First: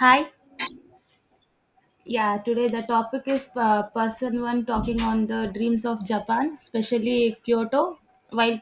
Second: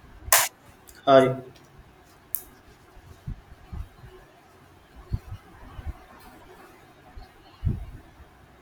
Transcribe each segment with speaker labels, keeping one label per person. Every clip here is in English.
Speaker 1: Hi.
Speaker 2: Hi.
Speaker 1: Yeah, today the topic is person one talking on the dreams of Japan, especially Kyoto, while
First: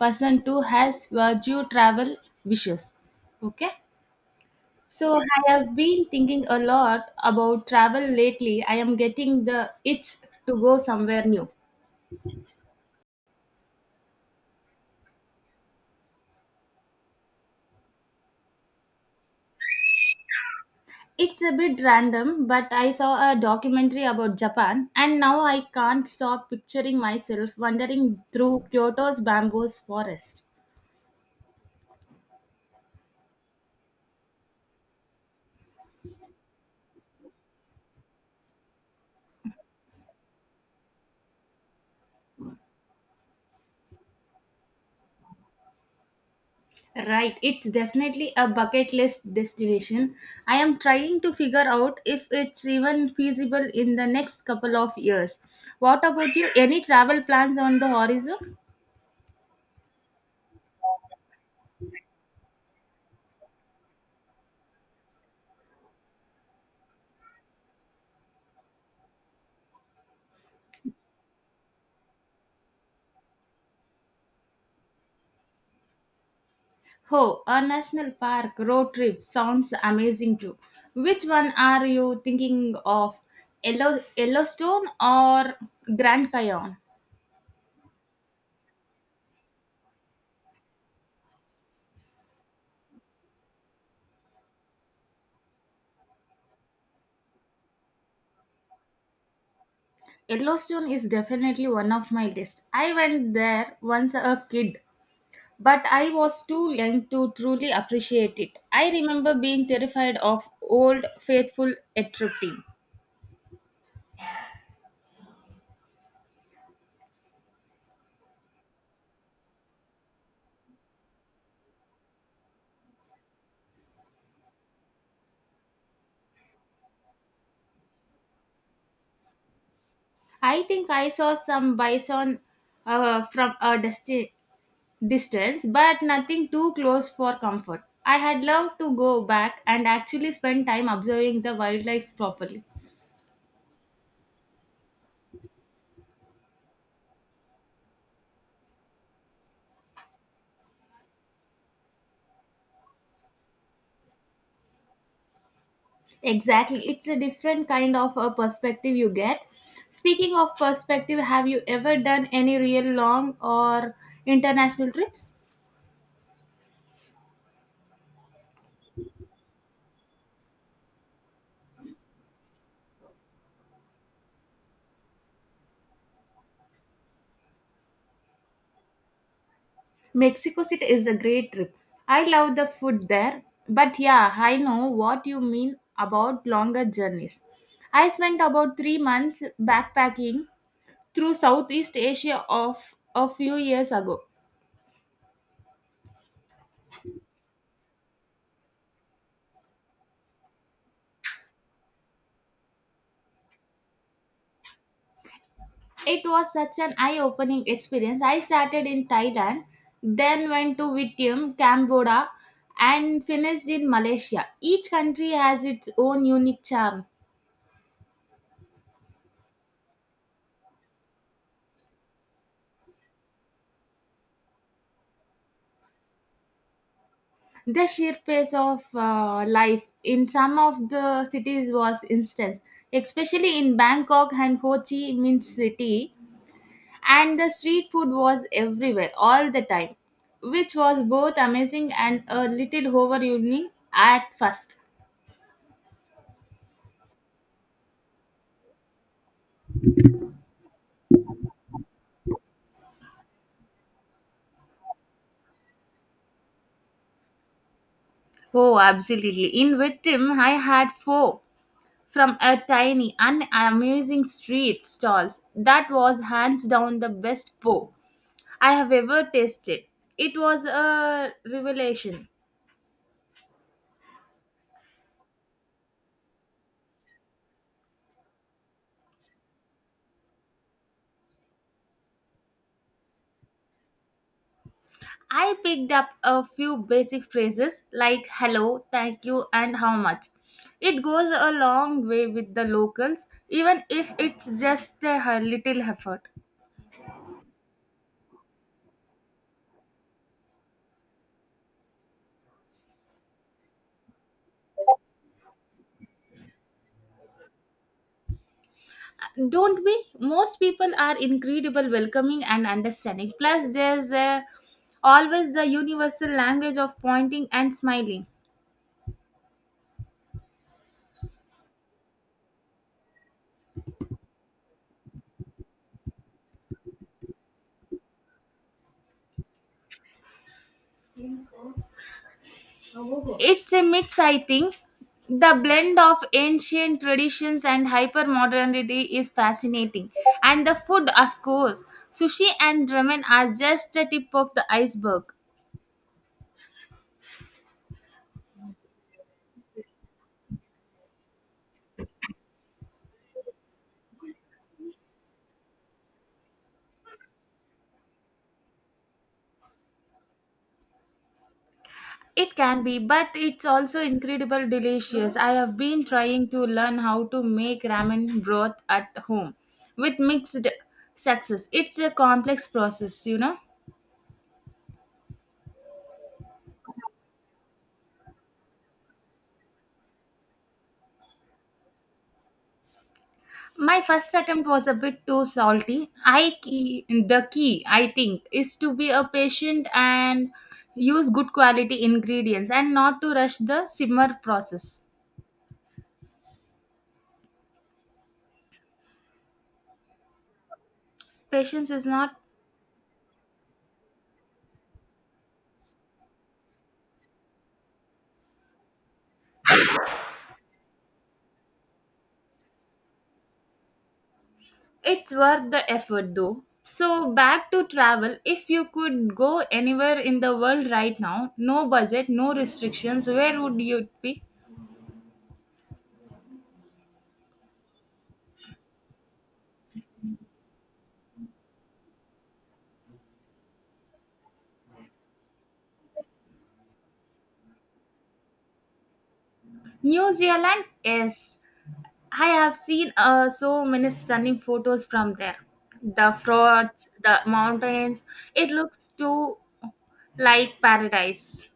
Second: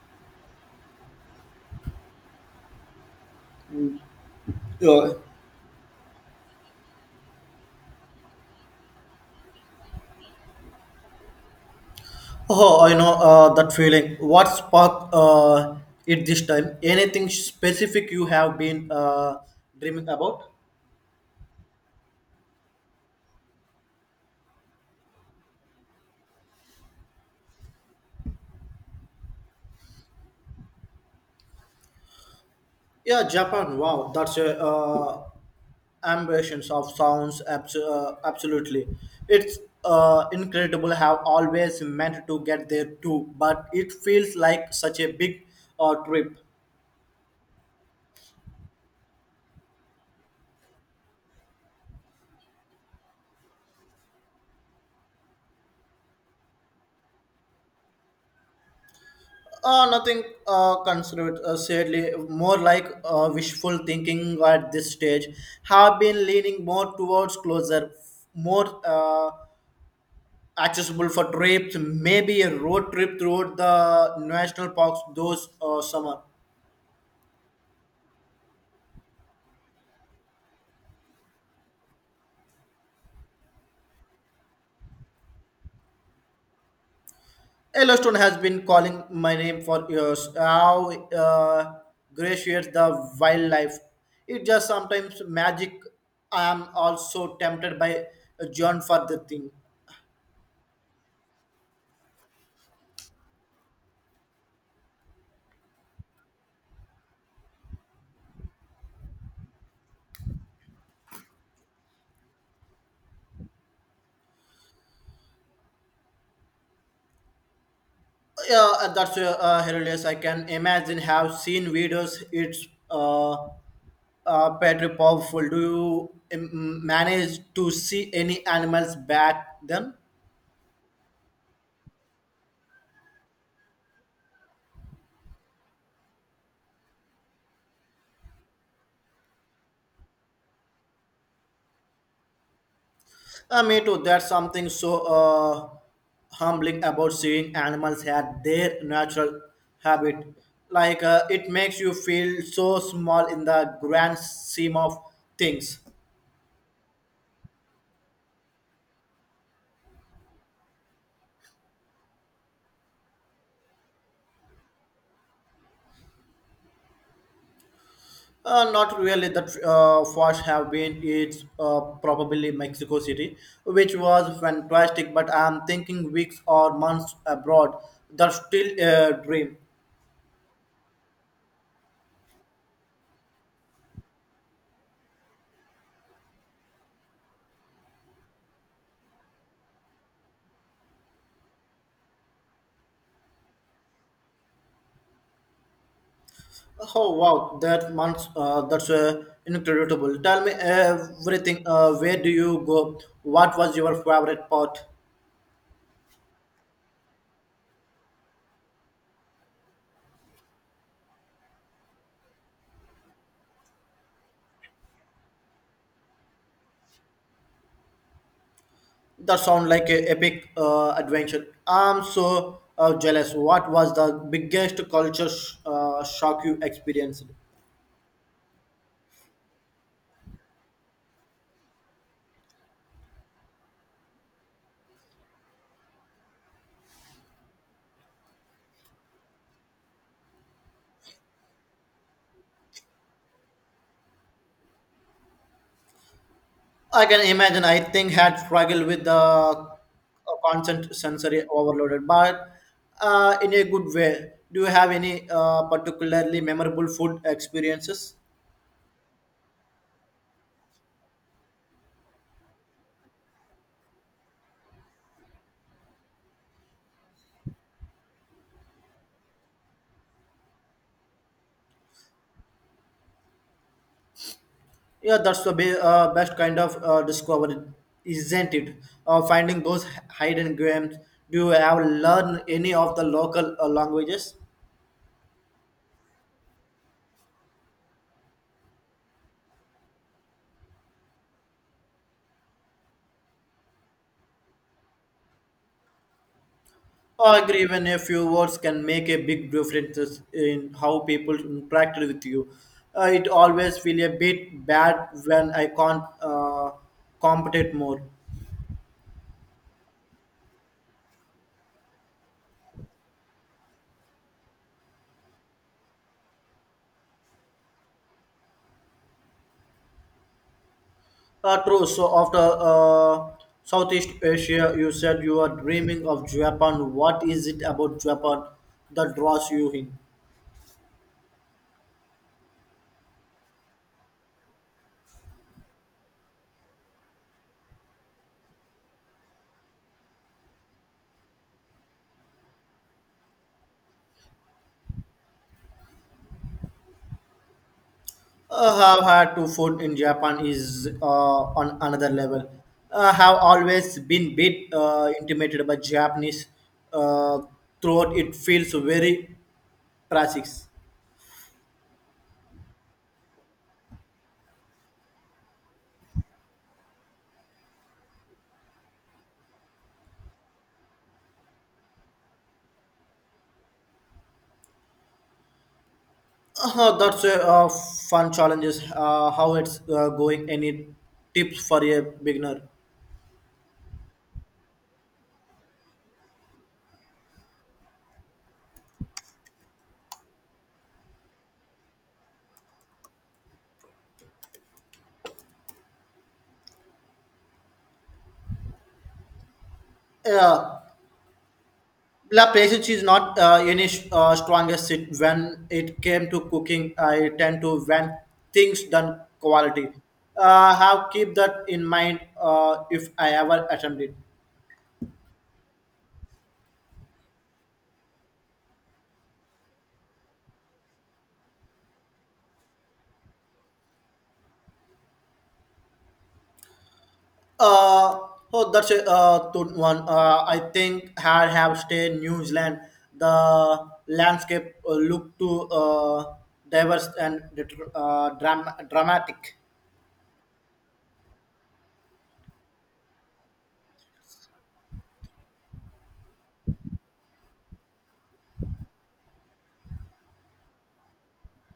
Speaker 1: person two has virtue travel wishes. Okay.
Speaker 2: Uh,
Speaker 1: So I have been thinking a lot about travel lately. I am getting the itch to go somewhere new.
Speaker 2: oh, I know that feeling. What sparked it this time? Anything specific you have been dreaming about?
Speaker 1: It's a bit random, but I saw a documentary about Japan and now I can't stop picturing myself wandering through Kyoto's bamboo forest.
Speaker 2: Yeah, Japan. Wow, that's a ambitions of sounds. Absolutely, it's incredible. Have always meant to get there too, but it feels like such a big trip.
Speaker 1: Right, it's definitely a bucket list destination. I am trying to figure out if it's even feasible in the next couple of years. What about you? Any travel plans on the horizon?
Speaker 2: Nothing considered, sadly, more like wishful thinking at this stage. Have been leaning more towards closer, more accessible for trips, maybe a road trip throughout the national parks those summer.
Speaker 1: Oh, a national park road trip sounds amazing too. Which one are you thinking of? Yellow, Yellowstone or Grand Canyon?
Speaker 2: Yellowstone has been calling my name for years. How gracious the wildlife. It just sometimes magic. I am also tempted by John for the thing.
Speaker 1: Yellowstone is definitely one of my list. I went there once a kid, but I was too young to truly appreciate it. I remember being terrified of old faithful atropine.
Speaker 2: Yeah, that's hilarious. I can imagine. Have seen videos. It's pretty powerful. Do you manage to see any animals back then?
Speaker 1: I think I saw some bison from a distance, but nothing too close for comfort. I had loved to go back and actually spend time observing the wildlife properly.
Speaker 2: Me too. That's something so humbling about seeing animals at their natural habit. Like it makes you feel so small in the grand scheme of things.
Speaker 1: Exactly, it's a different kind of a perspective you get. Speaking of perspective, have you ever done any real long or international trips?
Speaker 2: Not really. That first have been it's probably Mexico City, which was fantastic. But I'm thinking weeks or months abroad. That's still a dream.
Speaker 1: Mexico City is a great trip. I love the food there, but yeah, I know what you mean about longer journeys. I spent about 3 months backpacking through Southeast Asia of a few years ago.
Speaker 2: Oh wow, that months. That's incredible. Tell me everything. Where do you go? What was your favorite part?
Speaker 1: It was such an eye-opening experience. I started in Thailand, then went to Vietnam, Cambodia, and finished in Malaysia. Each country has its own unique charm.
Speaker 2: That sounds like a epic adventure. I'm so jealous. What was the biggest culture shock you experienced?
Speaker 1: The sheer pace of life in some of the cities was instant, especially in Bangkok and Ho Chi Minh City, and the street food was everywhere all the time, which was both amazing and a little overwhelming at first.
Speaker 2: I can imagine. I think had struggled with the constant sensory overloaded, but in a good way. Do you have any particularly memorable food experiences?
Speaker 1: Oh, absolutely. In Vietnam, I had four from a tiny, unamusing street stalls that was hands down the best po. I have ever tasted. It was a revelation.
Speaker 2: Yeah, that's the best kind of discovery, isn't it? Finding those hidden gems. Do you have learned any of the local languages?
Speaker 1: I picked up a few basic phrases like hello, thank you, and how much. It goes a long way with the locals, even if it's just a little effort.
Speaker 2: I agree, even a few words can make a big difference in how people interact with you. It always feel a bit bad when I can't compete more.
Speaker 1: Don't we? Most people are incredible, welcoming, and understanding. Plus, always the universal language of pointing and smiling.
Speaker 2: True. So after Southeast Asia, you said you are dreaming of Japan. What is it about Japan that draws you in?
Speaker 1: It's a mix, I think. The blend of ancient traditions and hyper modernity is fascinating. And the food, of course. Sushi and ramen are just the tip of the iceberg.
Speaker 2: Have had to food in Japan is on another level. I have always been bit intimidated by Japanese uh, throughout. It feels very classic.
Speaker 1: It can be, but it's also incredible delicious. I have been trying to learn how to make ramen broth at home with mixed success. It's a complex process, you know.
Speaker 2: That's a fun challenges. How it's going? Any tips for a beginner?
Speaker 1: My first attempt was a bit too salty. The key I think is to be a patient and use good quality ingredients and not to rush the simmer process.
Speaker 2: Yeah,
Speaker 1: Patience is not
Speaker 2: La patience is not any strongest suit when it came to cooking. I tend to when things done quality. Have keep that in mind if I ever attempt it.
Speaker 1: it's worth the effort though. So back to travel, if you could go anywhere in the world right now, no budget, no restrictions, where would you pick?
Speaker 2: Uh, oh, that's a good one. I think I have stayed New Zealand. The landscape look to diverse and dramatic.
Speaker 1: New Zealand, yes. I have seen so many stunning photos from there. The fjords, the mountains. It looks too like paradise.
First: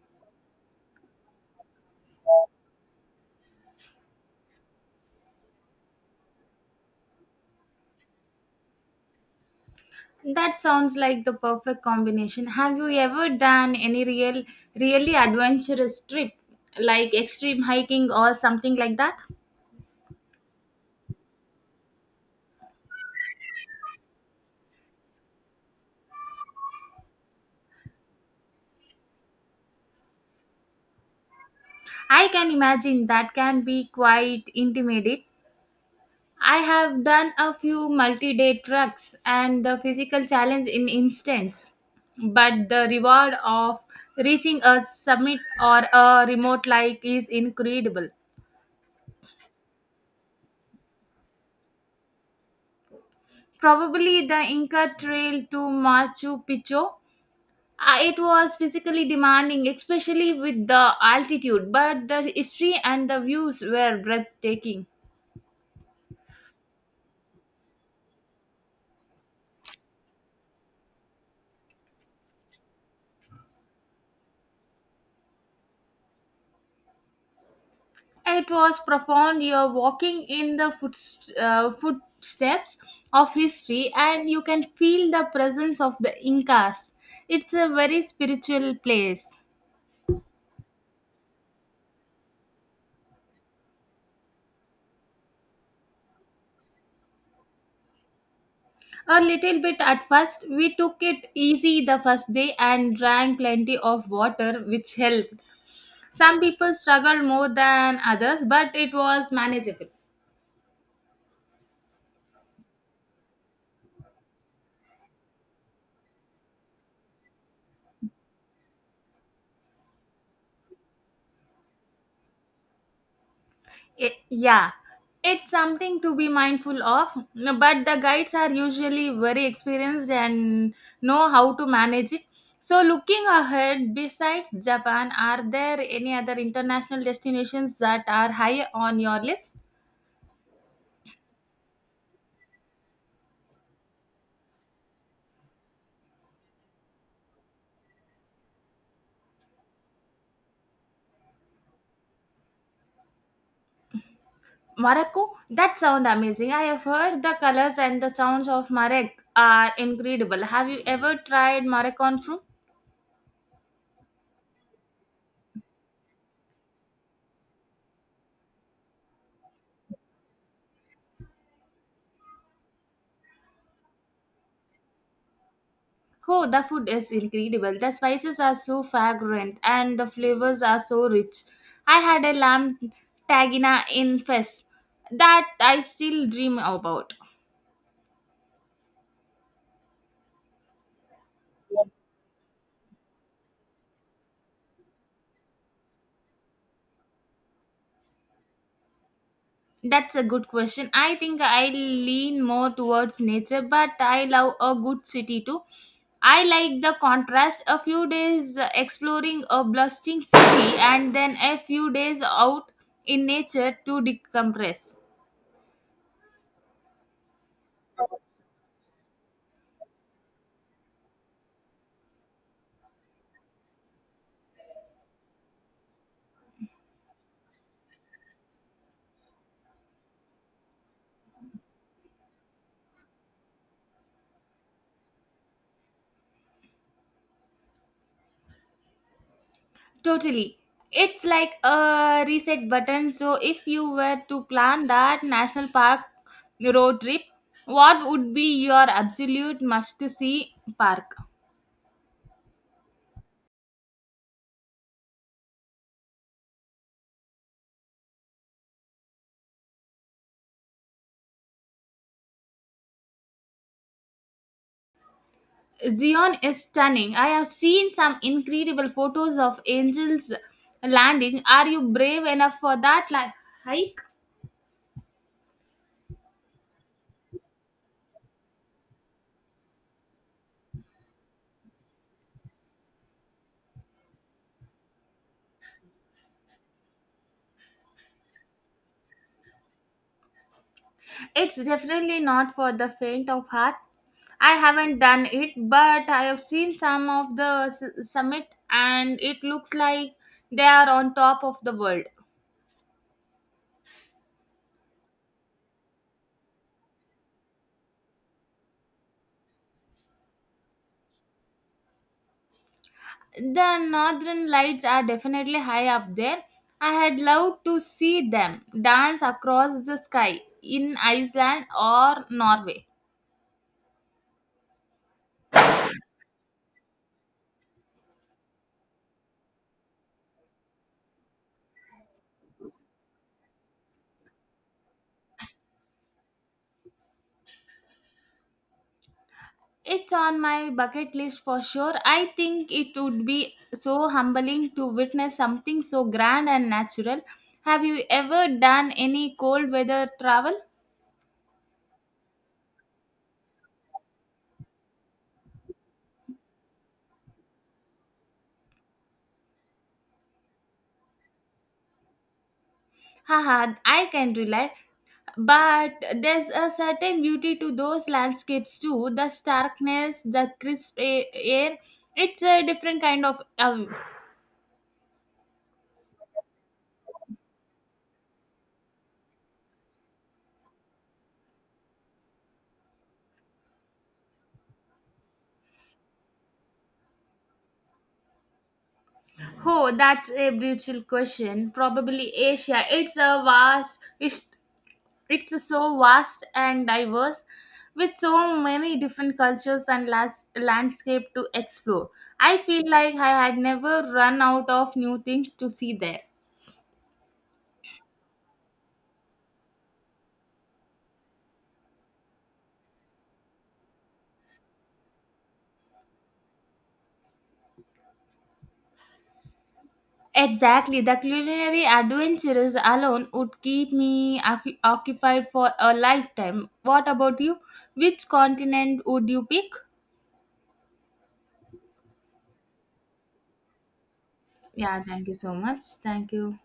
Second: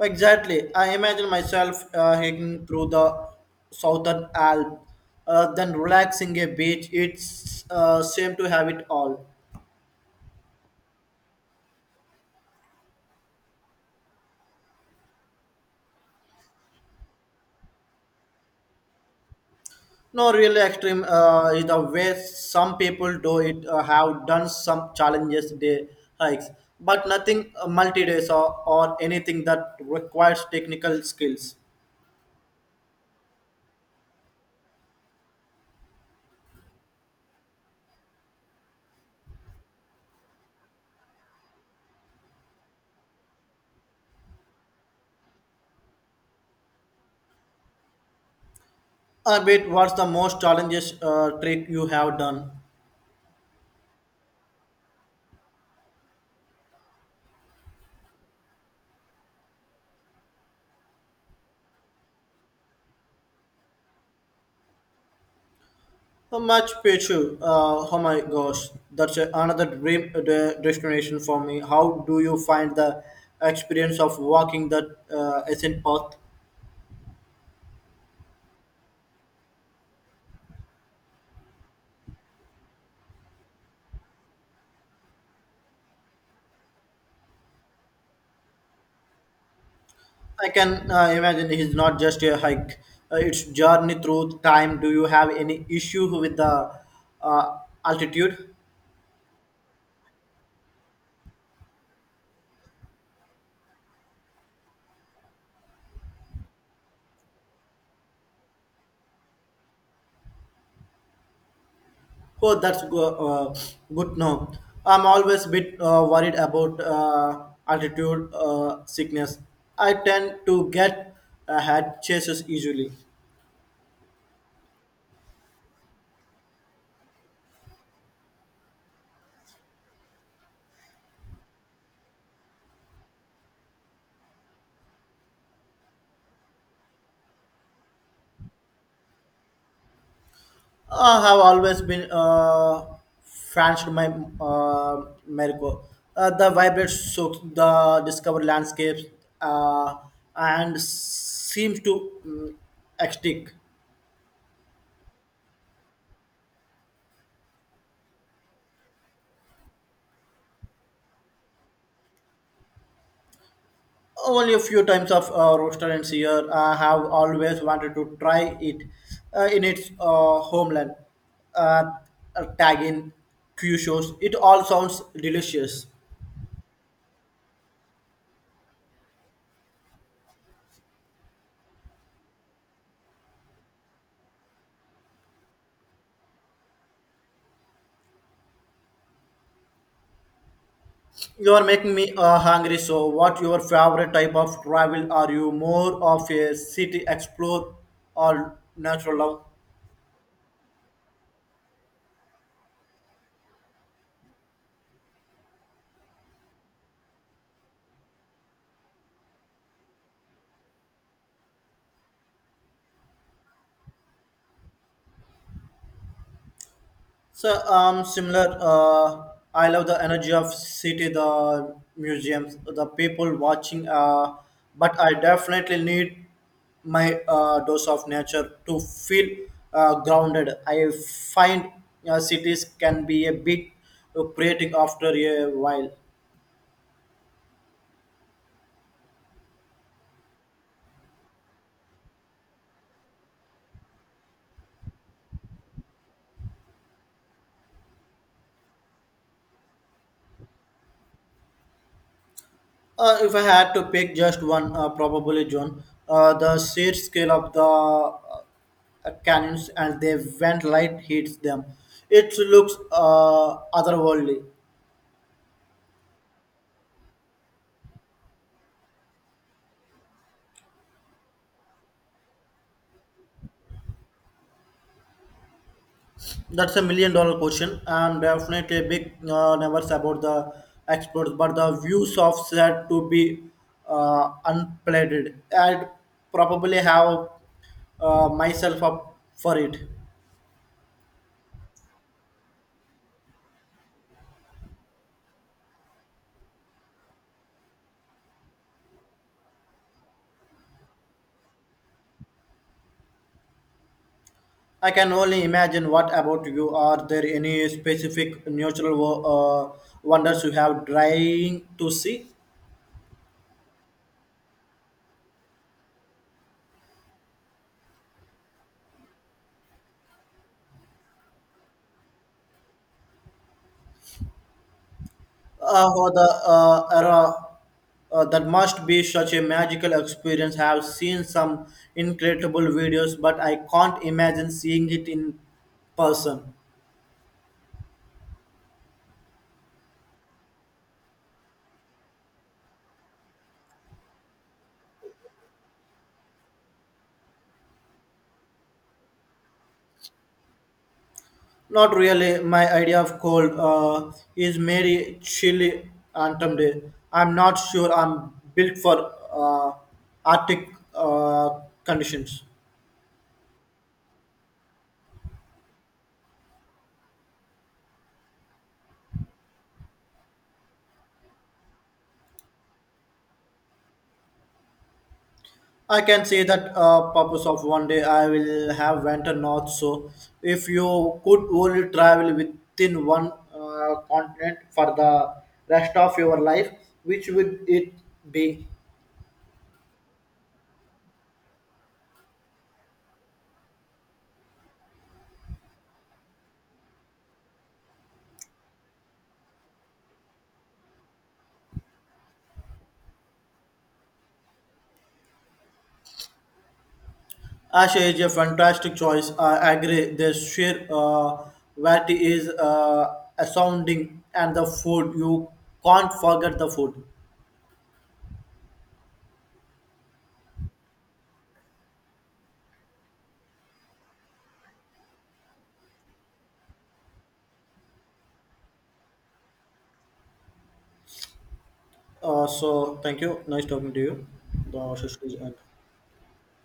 Speaker 2: Exactly. I imagine myself hiking through the southern Alps, then relaxing a beach. It's seem to have it all.
Speaker 1: That sounds like the perfect combination. Have you ever done any real, really adventurous trip, like extreme hiking or something like that?
Speaker 2: No really extreme is the way some people do it. Have done some challenges day hikes, but nothing multi days or anything that requires technical skills.
Speaker 1: I can imagine that can be quite intimidating. I have done a few multi day trucks and the physical challenge in instance, but the reward of reaching a summit or a remote like is incredible.
Speaker 2: I bet what's the most challenges trick you have done?
Speaker 1: Probably the Inca Trail to Machu Picchu. It was physically demanding, especially with the altitude, but the history and the views were breathtaking.
Speaker 2: Oh, Machu Picchu. Oh my gosh, that's a, another dream destination for me. How do you find the experience of walking that ancient path?
Speaker 1: It was profound. You're walking in the footsteps of history, and you can feel the presence of the Incas. It's a very spiritual place.
Speaker 2: I can imagine it's not just a hike; it's journey through time. Do you have any issue with the uh, altitude?
Speaker 1: A little bit at first, we took it easy the first day and drank plenty of water, which helped. Some people struggled more than others, but it was manageable.
Speaker 2: Oh, that's good. No, I'm always a bit worried about altitude sickness. I tend to get head chases easily.
Speaker 1: It, yeah, it's something to be mindful of, but the guides are usually very experienced and know how to manage it. So, looking ahead, besides Japan, are there any other international destinations that are high on your list?
Speaker 2: I have always been franched my uh, Merco. The vibrant soaks, the discovered landscapes, uh, and seems to extinct.
Speaker 1: Morocco? That sounds amazing. I have heard the colors and the sounds of Marek are incredible. Have you ever tried Moroccan fruit?
Speaker 2: Only a few times of restaurants here. I have always wanted to try it in its homeland. Uh, Tag in Q shows. It all sounds delicious.
Speaker 1: Oh, the food is incredible. The spices are so fragrant and the flavors are so rich. I had a lamb tagina in Fes that I still dream about.
Speaker 2: You are making me hungry. So, what your favorite type of travel? Are you more of a city explore or natural love?
Speaker 1: That's a good question. I think I lean more towards nature, but I love a good city too. I like the contrast. A few days exploring a bustling city and then a few days out in nature to decompress.
Speaker 2: So, similar. I love the energy of city, the museums, the people watching. But I definitely need my dose of nature to feel grounded. I find cities can be a bit creating after a while.
Speaker 1: Totally. It's like a reset button. So, if you were to plan that national park road trip, what would be your absolute must see park?
Speaker 2: If I had to pick just one, probably John. The sheer scale of the cannons and they went light hits them. It looks otherworldly.
Speaker 1: Zion is stunning. I have seen some incredible photos of Angel's Landing. Are you brave enough for that hike?
Speaker 2: That's a million dollar question, and definitely a big nervous about the exports. But the views of said to be unplated. I'd probably have myself up for it.
Speaker 1: It's definitely not for the faint of heart. I haven't done it, but I have seen some of the summit, and it looks like they are on top of the world.
Speaker 2: I can only imagine. What about you? Are there any specific natural uh, wonders you have trying to see?
Speaker 1: The northern lights are definitely high up there. I had loved to see them dance across the sky in Iceland or Norway.
Speaker 2: Or the era that must be such a magical experience. I have seen some incredible videos, but I can't imagine seeing it in person.
Speaker 1: It's on my bucket list for sure. I think it would be so humbling to witness something so grand and natural. Have you ever done any cold weather travel?
Speaker 2: Not really. My idea of cold is very chilly and someday. I'm not sure I'm built for Arctic conditions.
Speaker 1: Haha, I can rely. But there's a certain beauty to those landscapes too. The starkness, the crisp air. It's a different kind of. Uh,
Speaker 2: I can say that purpose of one day I will have went north. So, if you could only travel within one continent for the rest of your life, which would it be?
Speaker 1: oh, that's a brutal question. Probably Asia. It's a vast. It's so vast and diverse with so many different cultures and landscape to explore. I feel like I had never run out of new things to see there.
Speaker 2: Asia is a fantastic choice. I agree. The sheer variety is astounding, and the food you can't forget the food.
Speaker 1: Exactly, the culinary adventures alone would keep me occupied for a lifetime. What about you? Which continent would you pick?
Speaker 2: So, thank you. Nice talking to you. The
Speaker 1: Yeah,
Speaker 2: session
Speaker 1: thank you
Speaker 2: is
Speaker 1: so
Speaker 2: end.
Speaker 1: much. Thank you.